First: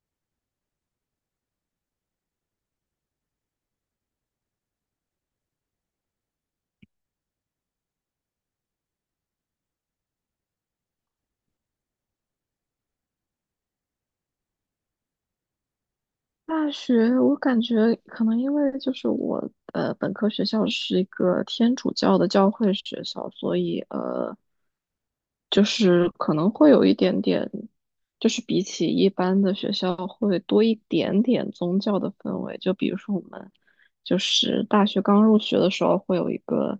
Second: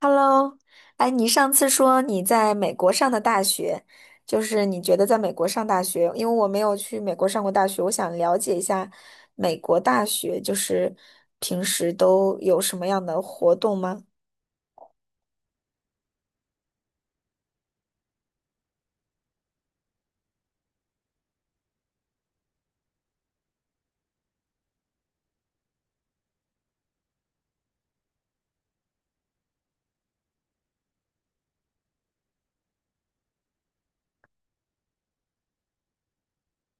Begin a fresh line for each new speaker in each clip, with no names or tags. Hello，哎，你上次说你在美国上的大学，就是你觉得在美国上大学，因为我没有去美国上过大学，我想了解一下美国大学，就是平时都有什么样的活动吗？
大学，我感觉可能因为就是我本科学校是一个天主教的教会学校，所以就是可能会有一点点，就是比起一般的学校会多一点点宗教的氛围。就比如说我们就是大学刚入学的时候会有一个，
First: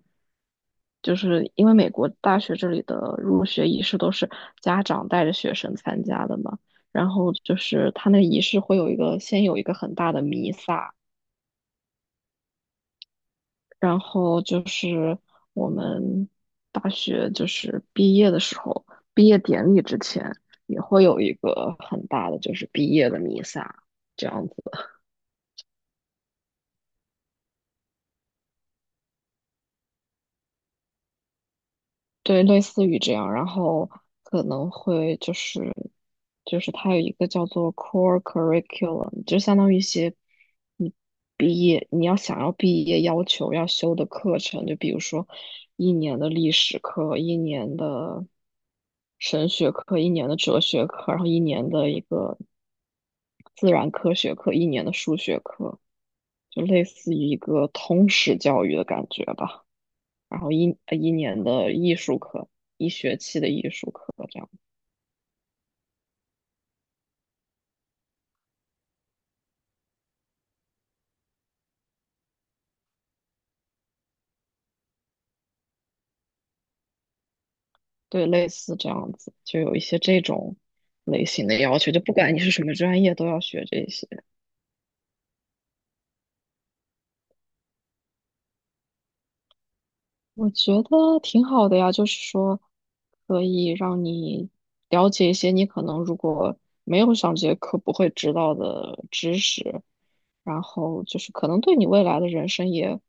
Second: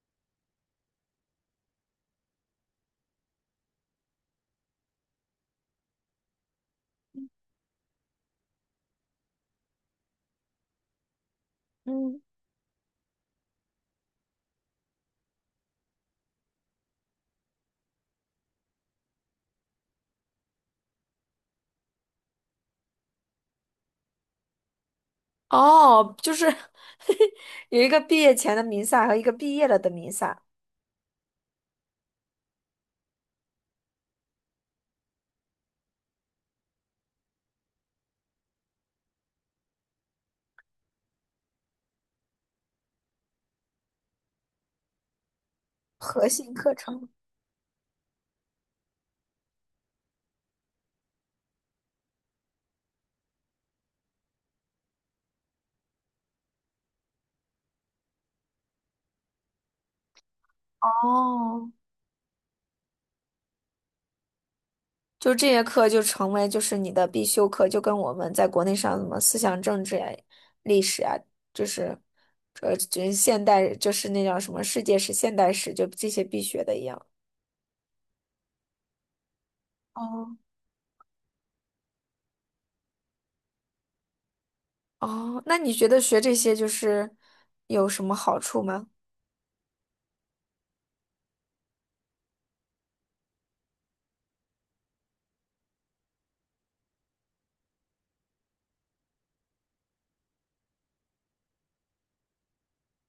就是因为美国大学这里的入学仪式都是家长带着学生参加的嘛。然后就是他那个仪式会有一个先有一个很大的弥撒，
嗯，
然后就是我们大学就是毕业的时候，毕业典礼之前也会有一个很大的就是毕业的弥撒，这样子。
哦，就是 有一个毕业前的弥撒和一个毕业了的弥撒，
对，类似于这样，然后可能会就是它有一个叫做 core curriculum，就相当于一些你毕业你要想要毕业要求要修的课程，就比如说一年
核
的历
心课
史
程。
课，一年的神学课，一年的哲学课，然后一年的一个自然科学课，一年的数学课，就类似于一个通识教育的感觉吧。然后一年
哦，
的艺术课，一学期的艺术课，这样，
就这些课就成为就是你的必修课，就跟我们在国内上什么思想政治呀、历史呀，就是这现代就是那叫什么世界史、现代史，就这些必学的一样。
对，类似这样子，就有一些这
哦，
种类型的要求，就不管你是什么专业，都要学这些。
哦，那你觉得学这些就是有什么好处吗？
我觉得挺好的呀，就是说可以让你了解一些你可能如果没有上这节课不会知道的知识，然后就是可能对你未来的人生也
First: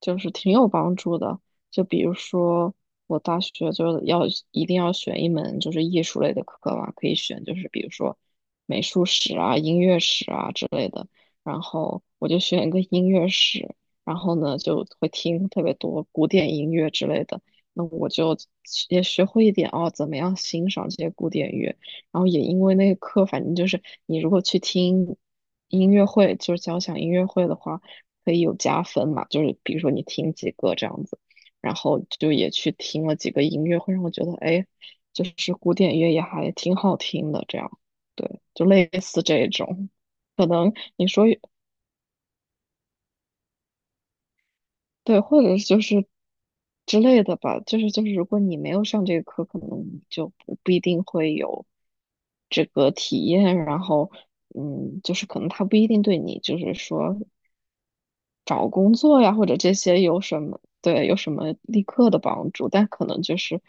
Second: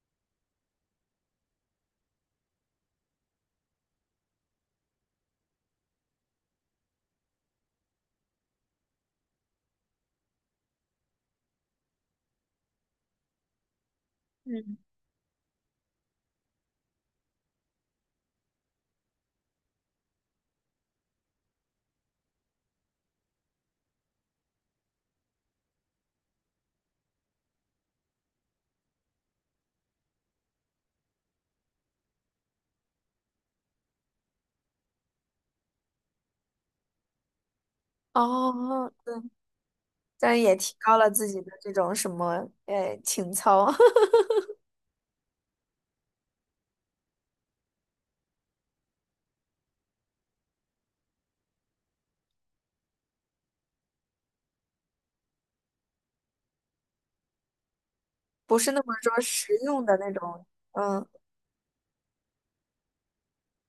就是挺有帮助的。就比如说我大学就要一定要选一门就是艺术类的课嘛，可以选就是比如说美术史啊、音乐史啊之类的，然后我就选一个音乐史。然后呢
嗯，
就会听特别多古典音乐之类的。那我就也学会一点哦，怎么样欣赏这些古典乐。然后也因为那个课，反正就是你如果去听音乐会，就是交响音乐会的话，可以有加分嘛。就是比如说你听几个这样子，然后就也去听了几个音乐会，让我觉得哎，就是古典乐也还挺好听的。这样，对，就类
哦，
似这种。
但
可
也
能
提高
你
了
说
自己的这种什么情操，
对，或者是就是之类的吧，就是，如果你没有上这个课，可能你就不一定会有这个体验，然后就是可能他不一定对你就是说
不
找
是那
工
么说
作呀或
实
者这
用的
些
那
有什
种。
么
嗯。
对有什么立刻的帮助，但可能就是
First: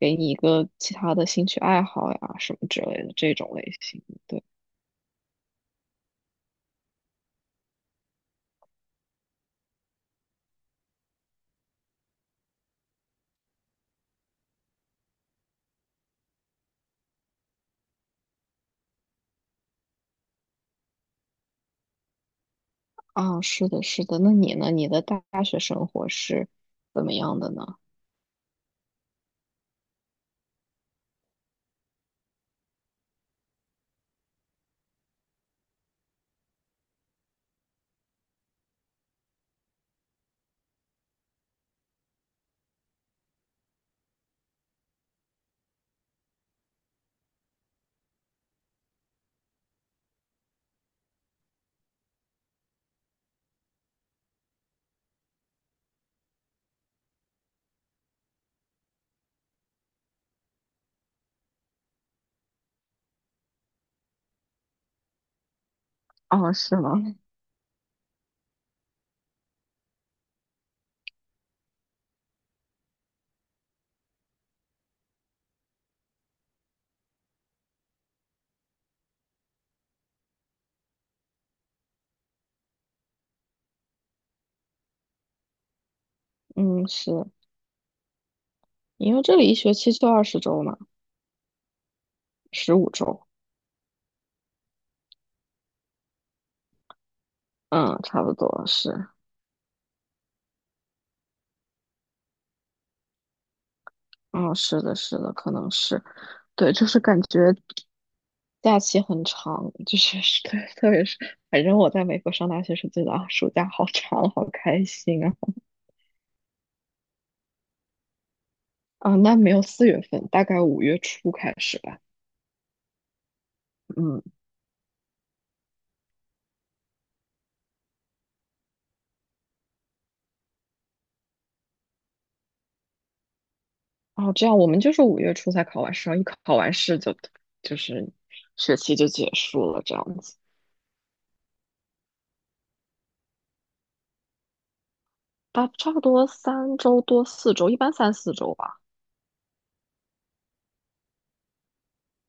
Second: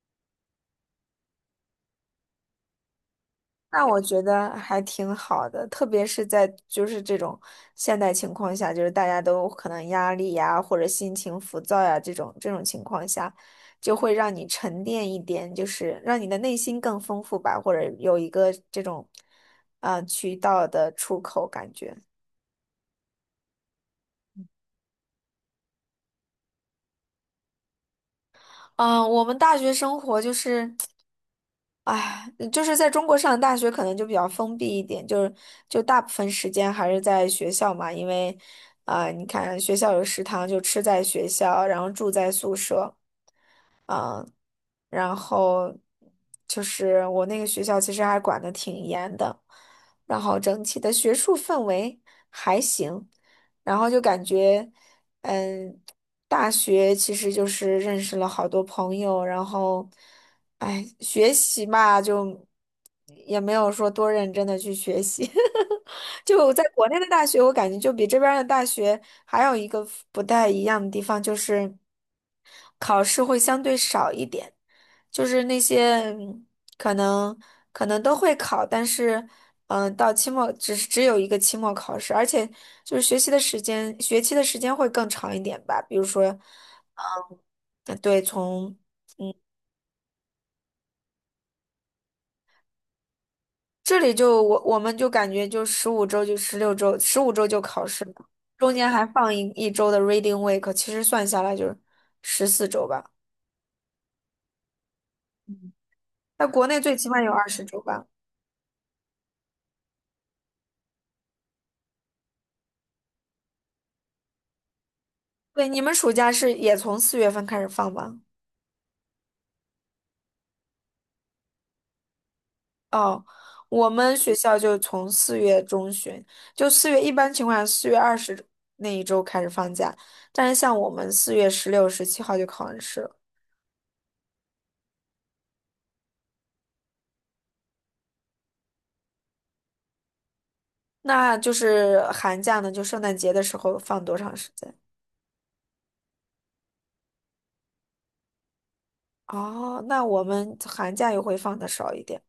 给你一个其他的兴趣爱好呀什么之类的这种类
那我
型的
觉
对
得还挺好的，特别是在就是这种现代情况下，就是大家都可能压力呀，或者心情浮躁呀，这种这种情况下，就会让你沉淀一点，就是让你的内心更丰富吧，或者有一个这种，渠道的出口感觉。
啊，是的，是的，那你呢？你的大学生活是怎么样的呢？
嗯，我们大学生活就是，哎，就是在中国上大学可能就比较封闭一点，就是就大部分时间还是在学校嘛，因为，啊、你看学校有食堂就吃在学校，然后住在宿舍。然后就是我那个学校其实还管得挺严的，然后整体的学术氛围还行，然后就感觉，嗯，大学其实就是认识了好多朋友，然后，哎，学习嘛，就也没有说多认真的去学习，就
啊，
在
是
国
吗？
内的大学，我感觉就比这边儿的大学还有一个不太一样的地方就是。考试会相对少一点。就是那些可能可能都会考，但是到期末只有一个期末考试，而且就是学习的时间，学期的时间会更长一点吧。比如说，
嗯，
嗯，
是。
对，从
因为这里一学期就20周嘛，15周，
这里就我们就感觉就十五周就16周，十五周就考
嗯，
试了，
差不多
中间还
是，
放一周的 reading week，其实算下来就是14周吧。
嗯，是的，是的，可能是，
在国
对，
内
就
最
是
起码
感
有二
觉
十周吧。
假期很长，就是是 对，特别是，反正我在美国上大学时觉得啊，暑假好长，好开心啊，
对，你们暑假是也从4月份开始放吗？
啊，那没有4月份，大概五月初开始吧，
哦，我们
嗯，
学校就从4月中旬，就四月一般情况下4月20那一周开始放假，但是像我们4月16、17号就考完试了，
哦，这样我们就是五月初才考完试，然后一考完试就是学期就结束了，这样子，
那就是寒假呢，就圣诞节的时候放多长时间？
大差不多三周多四周，一般三四周吧。
哦，那我们寒假又会放的少一点，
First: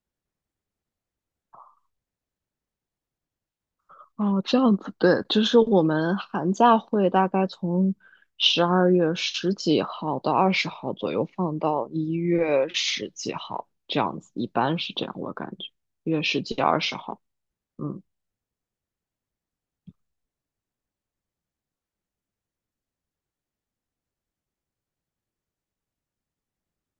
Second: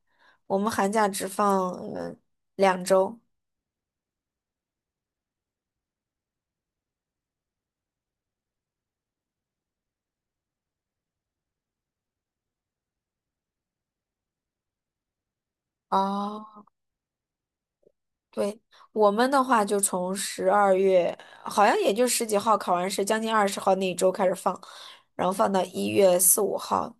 我们寒假只放两周。
哦，这样子，对，就是我们寒假会大概从12月十几号到二十号左右放到一月十几号，这样子，一般是这样，我感觉一月十几、
哦。
二十号，嗯，
对，我们的话就从十二月，好像也就十几号考完试，将近20号那一周开始放，然后放到一月四五号。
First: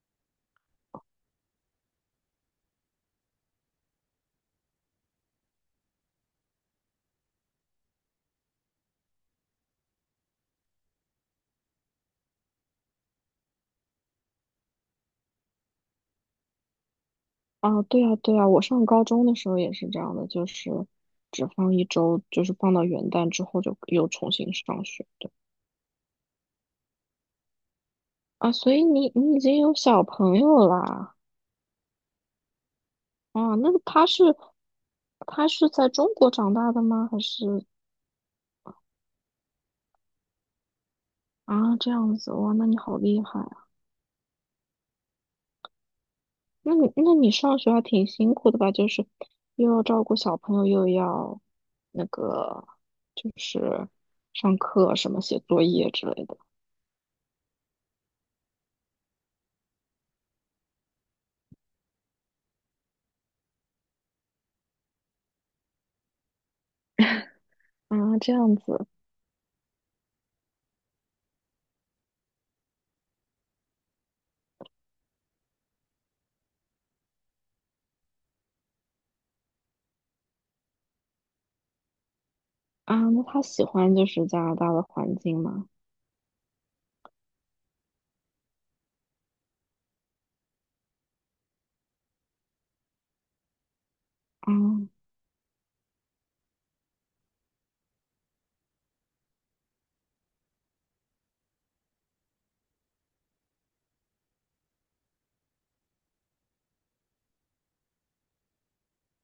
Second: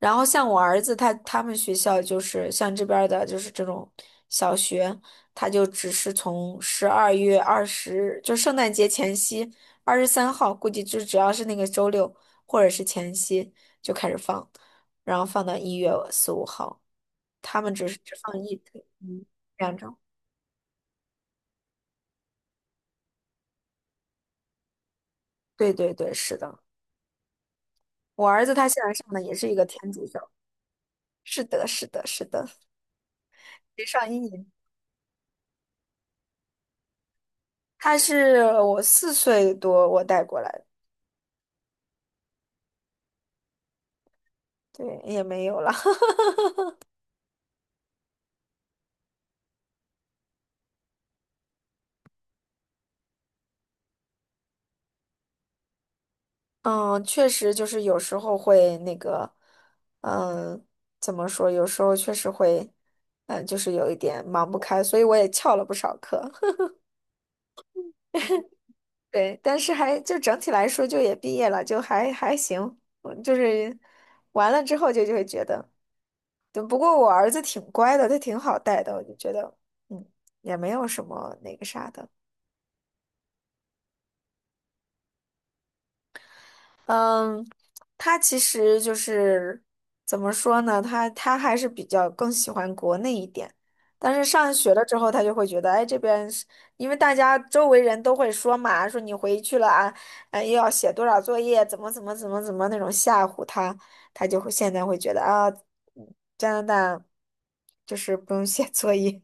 然后像我儿子他们学校就是像这边儿的，就是这种小学，他就只是从12月20，就圣诞节前夕23号，估计就只要是那个周六或者是前夕就开始放，然后放到一月四五号，他们
啊，
只是
对
只
啊，对
放
啊，我上高
嗯
中的时候也
两
是
周。
这样的，就是只放一周，就是放到元旦之后就又重新上学的
对对对，是的。我儿
啊，
子他
所
现
以
在上
你
的也
你已
是一
经
个
有
天
小
主教。
朋友啦，
是的，是的，是的，
啊，那
得
他
上一
是
年。
在中国长大的吗？还是？
他是我4岁多我带过来的，
啊，这样子哇，那你好厉害啊！
对，也没有了。
那你上学还挺辛苦的吧？就是又要照顾小朋友，又要那个就是上课什么写作业之类的
嗯，确实就是有时候会那个，嗯，怎么说？有时候确实会，嗯，就是有一点忙不开，所以我也翘了不少课。
啊，这样子
对，但是还就整体来说，就也毕业了，就还行。嗯就是完了之后就会觉得。对，不过我儿子挺乖的，他挺好带的，我就觉得，嗯，也没有什么那个啥的。
啊，那他喜欢就是加拿大的环境吗？
嗯，他其实就是怎么说呢，他还是比较更喜欢国内一点，但是上
啊，
学了之后，他就会觉得，哎，这边是因为大家周围人都会说嘛，说你回去了啊，又要写多少作业，怎么怎么怎么怎么那种吓唬他，他就会现在会觉得啊，加拿大就是不用写作业。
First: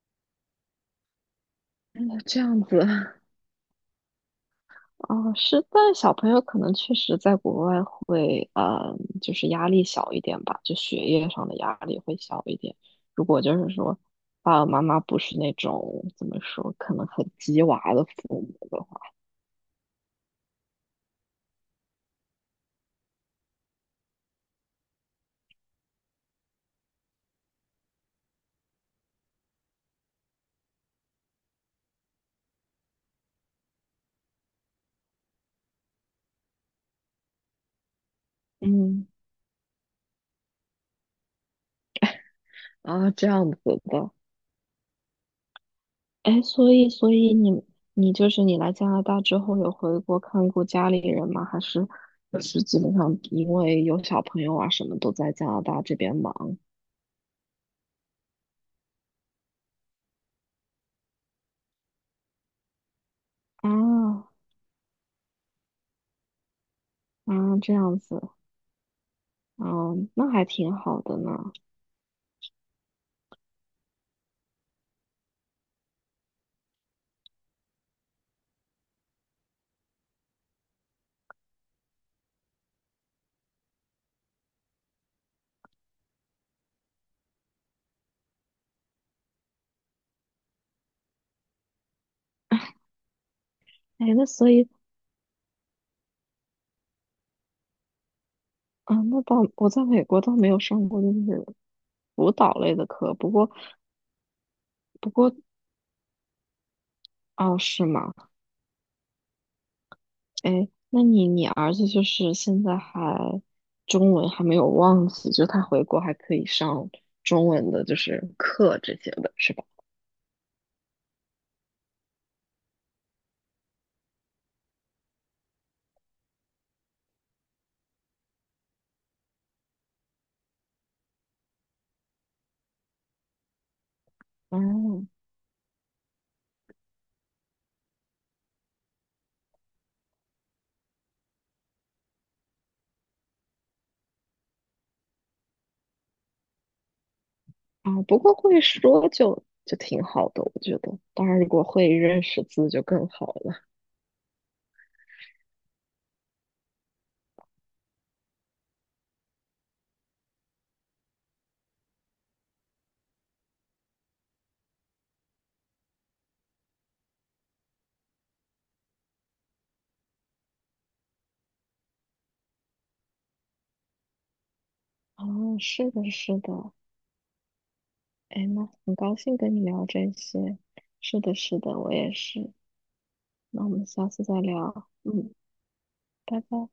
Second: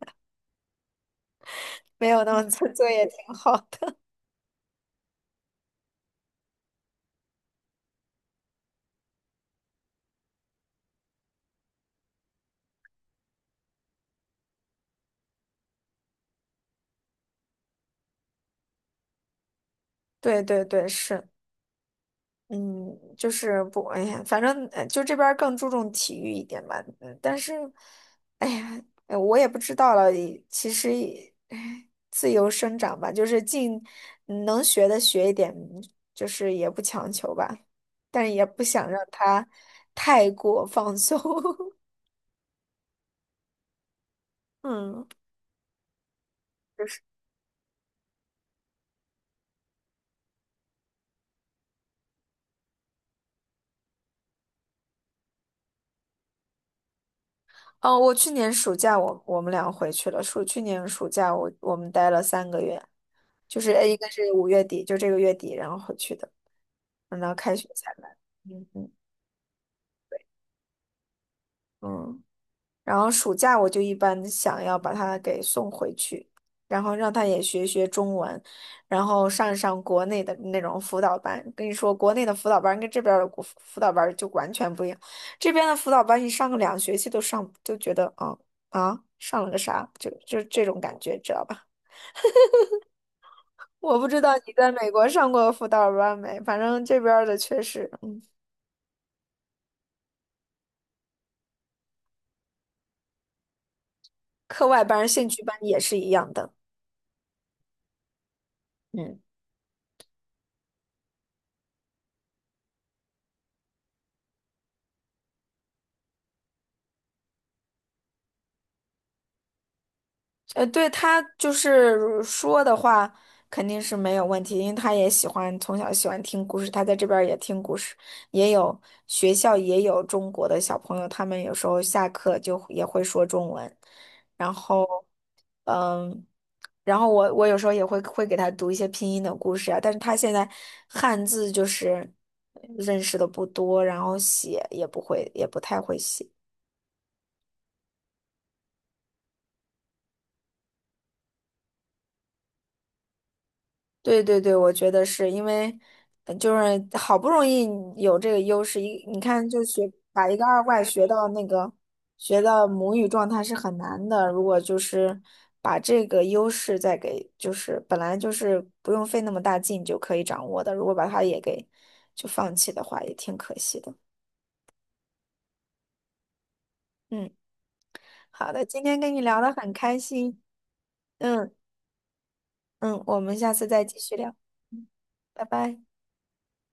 没
那
有那
这
么
样
做
子，
作也 挺好的。
哦，是，但小朋友可能确实在国外会，嗯，就是压力小一点吧，就学业上的压力会小一点。如果就是说，爸爸妈妈不是那种怎么说，可能很鸡娃的父母的话，
对对对，是，嗯，就是不，哎呀，反正就这边儿更注重体育一点吧。嗯，但是，哎呀，我也不知道了。其实也，哎自由生长吧，就是尽能学的学一点，就是也不强求吧，但是也不想让
嗯，
他太过放松。
啊，这样子的，
嗯。
哎，所
就
以，
是，
所以你，你就是你来加拿大之后有回国看过家里人吗？还是就是基本上因为有小朋友啊，什么都在加拿大这边忙
哦，我去年暑假我们俩回去了。去年暑假我们待了3个月。就是应该
啊
是5月底，就这个月底，然后回去的，等到开
啊，
学
这
才
样
来。
子。
嗯嗯
嗯，那还挺好的呢。
嗯。然后暑假我就一般想要把他给送回去，然后让他也学学中文，然后上国内的那种辅导班。跟你说，国内的辅导班跟这边儿的国辅导班儿就完全不一样。这边的辅导班，你上个2学期都上，就觉得啊啊，上了个啥，就这种感觉，知道吧？我不
哎，
知
那
道
所
你
以
在美国上过辅导班没，反正这边儿的确实。
啊，那倒我在美国倒没有上过就是舞蹈类的课，不过
课外班儿
不
兴
过
趣班也是一样的。
哦，是吗？
嗯，
哎，那你儿子就是现在还中文还没有忘记，就他回国还可以上中文的，就是课这些的，是吧？
呃，对他就是说的话肯定是没有问题，因为他也喜欢从小喜欢听故事，他在这边儿也听故事，也有学校也有中国的小朋友，他们有时候下课就也会说中文，然后。
嗯
然后我有时候也会给他读一些拼音的故事啊，但是他现在汉字就是认识的不多，然后写也不会，也不太会写。
啊，不过会说就挺好的，我觉得。当然，如果会认识字就更好了。
对对对，我觉得是因为，就是好不容易有这个优势，一你看就学把一个二外学到那个学到母语状态是很难的。如果就是把这个优势再给，就是本来就是不用费那么大劲就可以掌握的，如果把它也给就放弃的话，也挺可惜的。
哦，是的，是的。
嗯，
哎，
好的，
那
今
很
天跟
高
你
兴
聊得
跟你
很
聊
开
这
心。
些。是的，
嗯
是的，我也是。
嗯，我们下
那
次
我
再
们
继
下
续
次再
聊。嗯，
聊。嗯，
拜拜。
拜拜。